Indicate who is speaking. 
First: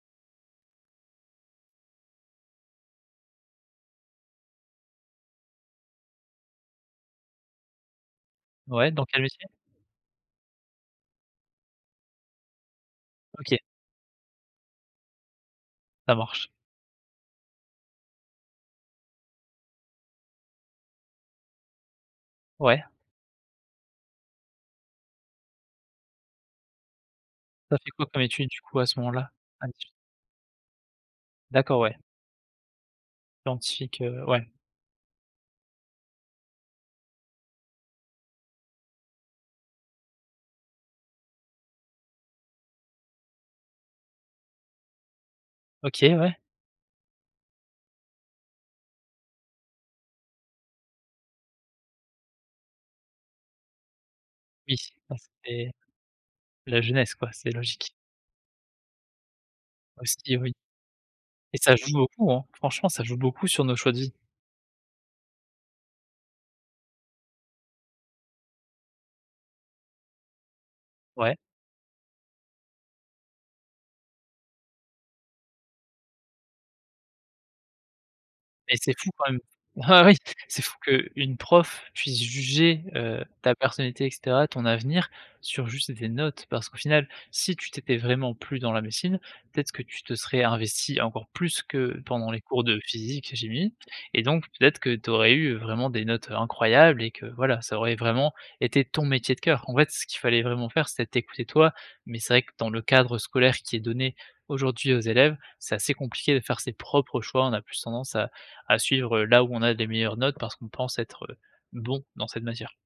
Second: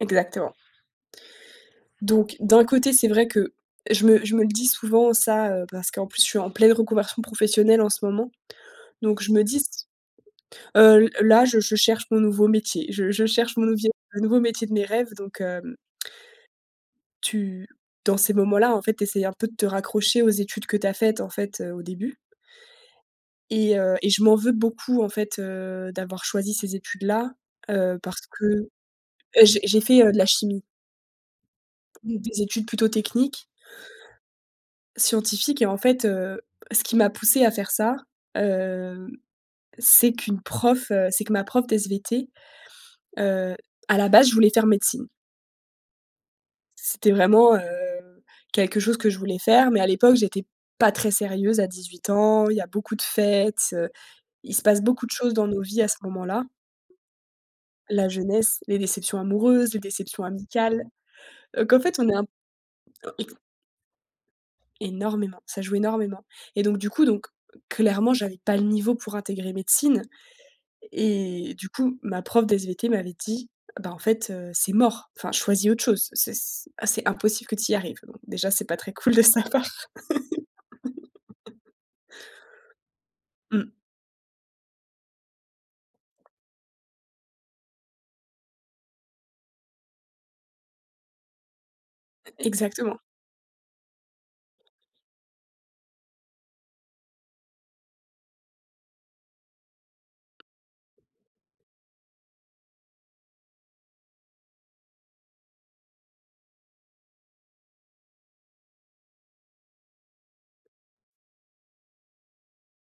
Speaker 1: Exactement donc, d'un côté, c'est vrai que je me je me le dis souvent ça, heu, parce qu'en plus je suis en pleine reconversion professionnelle en ce moment.
Speaker 2: Ouais, dans quel
Speaker 1: Donc je me
Speaker 2: métier?
Speaker 1: dis s heu, l là, je je cherche mon nouveau métier, je je cherche
Speaker 2: OK.
Speaker 1: mon levier, un nouveau métier de mes rêves. Donc, heu, mmh
Speaker 2: Ça marche.
Speaker 1: tu dans ces moments-là en fait, tu essayes un peu de te raccrocher aux études que tu as faites en fait, heu, au début
Speaker 2: Ouais?
Speaker 1: et heu, et je m'en veux beaucoup en fait, heu, d'avoir choisi ces études-là,
Speaker 2: Tu as fait
Speaker 1: heu,
Speaker 2: quoi
Speaker 1: parce
Speaker 2: comme étude du
Speaker 1: que
Speaker 2: coup à ce moment-là?
Speaker 1: eh j'ai
Speaker 2: À
Speaker 1: j'ai
Speaker 2: dix-huit
Speaker 1: fait, heu, de la chimie
Speaker 2: D'accord ouais.
Speaker 1: mmh, des études plutôt techniques
Speaker 2: Scientifique, heu, ouais.
Speaker 1: scientifiques et en fait, heu, ce qui m'a poussé à faire ça, heu, c'est qu'une prof, heu, c'est que ma prof de SVT, heu, à la base, je voulais faire médecine
Speaker 2: OK, ouais.
Speaker 1: c'était vraiment, heu, quelque chose que je voulais faire, mais à l'époque, j'étais pas très sérieuse à 18 ans, il y a beaucoup de fêtes, heu, il se
Speaker 2: Oui,
Speaker 1: passe beaucoup de
Speaker 2: enfin
Speaker 1: choses dans nos
Speaker 2: c'était
Speaker 1: vies à ce moment-là
Speaker 2: la jeunesse quoi, c'est logique.
Speaker 1: la jeunesse, les déceptions amoureuses, les déceptions
Speaker 2: Aussi, oui.
Speaker 1: amicales.
Speaker 2: Et
Speaker 1: Heu,
Speaker 2: ça
Speaker 1: qu'en
Speaker 2: joue
Speaker 1: fait, on est un,
Speaker 2: beaucoup, hein? Franchement ça
Speaker 1: heu,
Speaker 2: joue
Speaker 1: ik
Speaker 2: beaucoup sur nos choix de vie.
Speaker 1: Énormément, ça joue énormément. Et donc, du coup, donc clairement, j'avais pas le niveau pour intégrer médecine
Speaker 2: Ouais.
Speaker 1: et du coup, ma prof de SVT m'avait dit: «Bah, en fait, heu, c'est mort, enfin, choisis autre chose. C'est c' ah c'est impossible que tu y arrives». Déjà, c'est
Speaker 2: Mais
Speaker 1: pas très
Speaker 2: c'est fou
Speaker 1: cool de
Speaker 2: quand même
Speaker 1: savoir.
Speaker 2: bah oui, c'est fou qu'une prof puisse juger, heu, ta
Speaker 1: Mmh.
Speaker 2: personnalité et caetera, ton avenir, sur juste des notes. Parce qu'au final, si tu t'étais vraiment plu dans la médecine, peut-être que tu te serais investie encore plus que pendant les
Speaker 1: E
Speaker 2: cours de
Speaker 1: exactement.
Speaker 2: physique et chimie. Et donc peut-être que tu aurais eu vraiment des notes, heu, incroyables et que, voilà, ça aurait vraiment été ton métier de cœur. En fait, ce qu'il fallait vraiment faire c'était t'écouter toi, mais c'est vrai que dans le cadre scolaire qui est donné aujourd'hui aux élèves, c'est assez compliqué de faire ses propres choix. On a plus tendance à à suivre là où on a des meilleures notes parce qu'on pense être, heu, bon dans cette matière.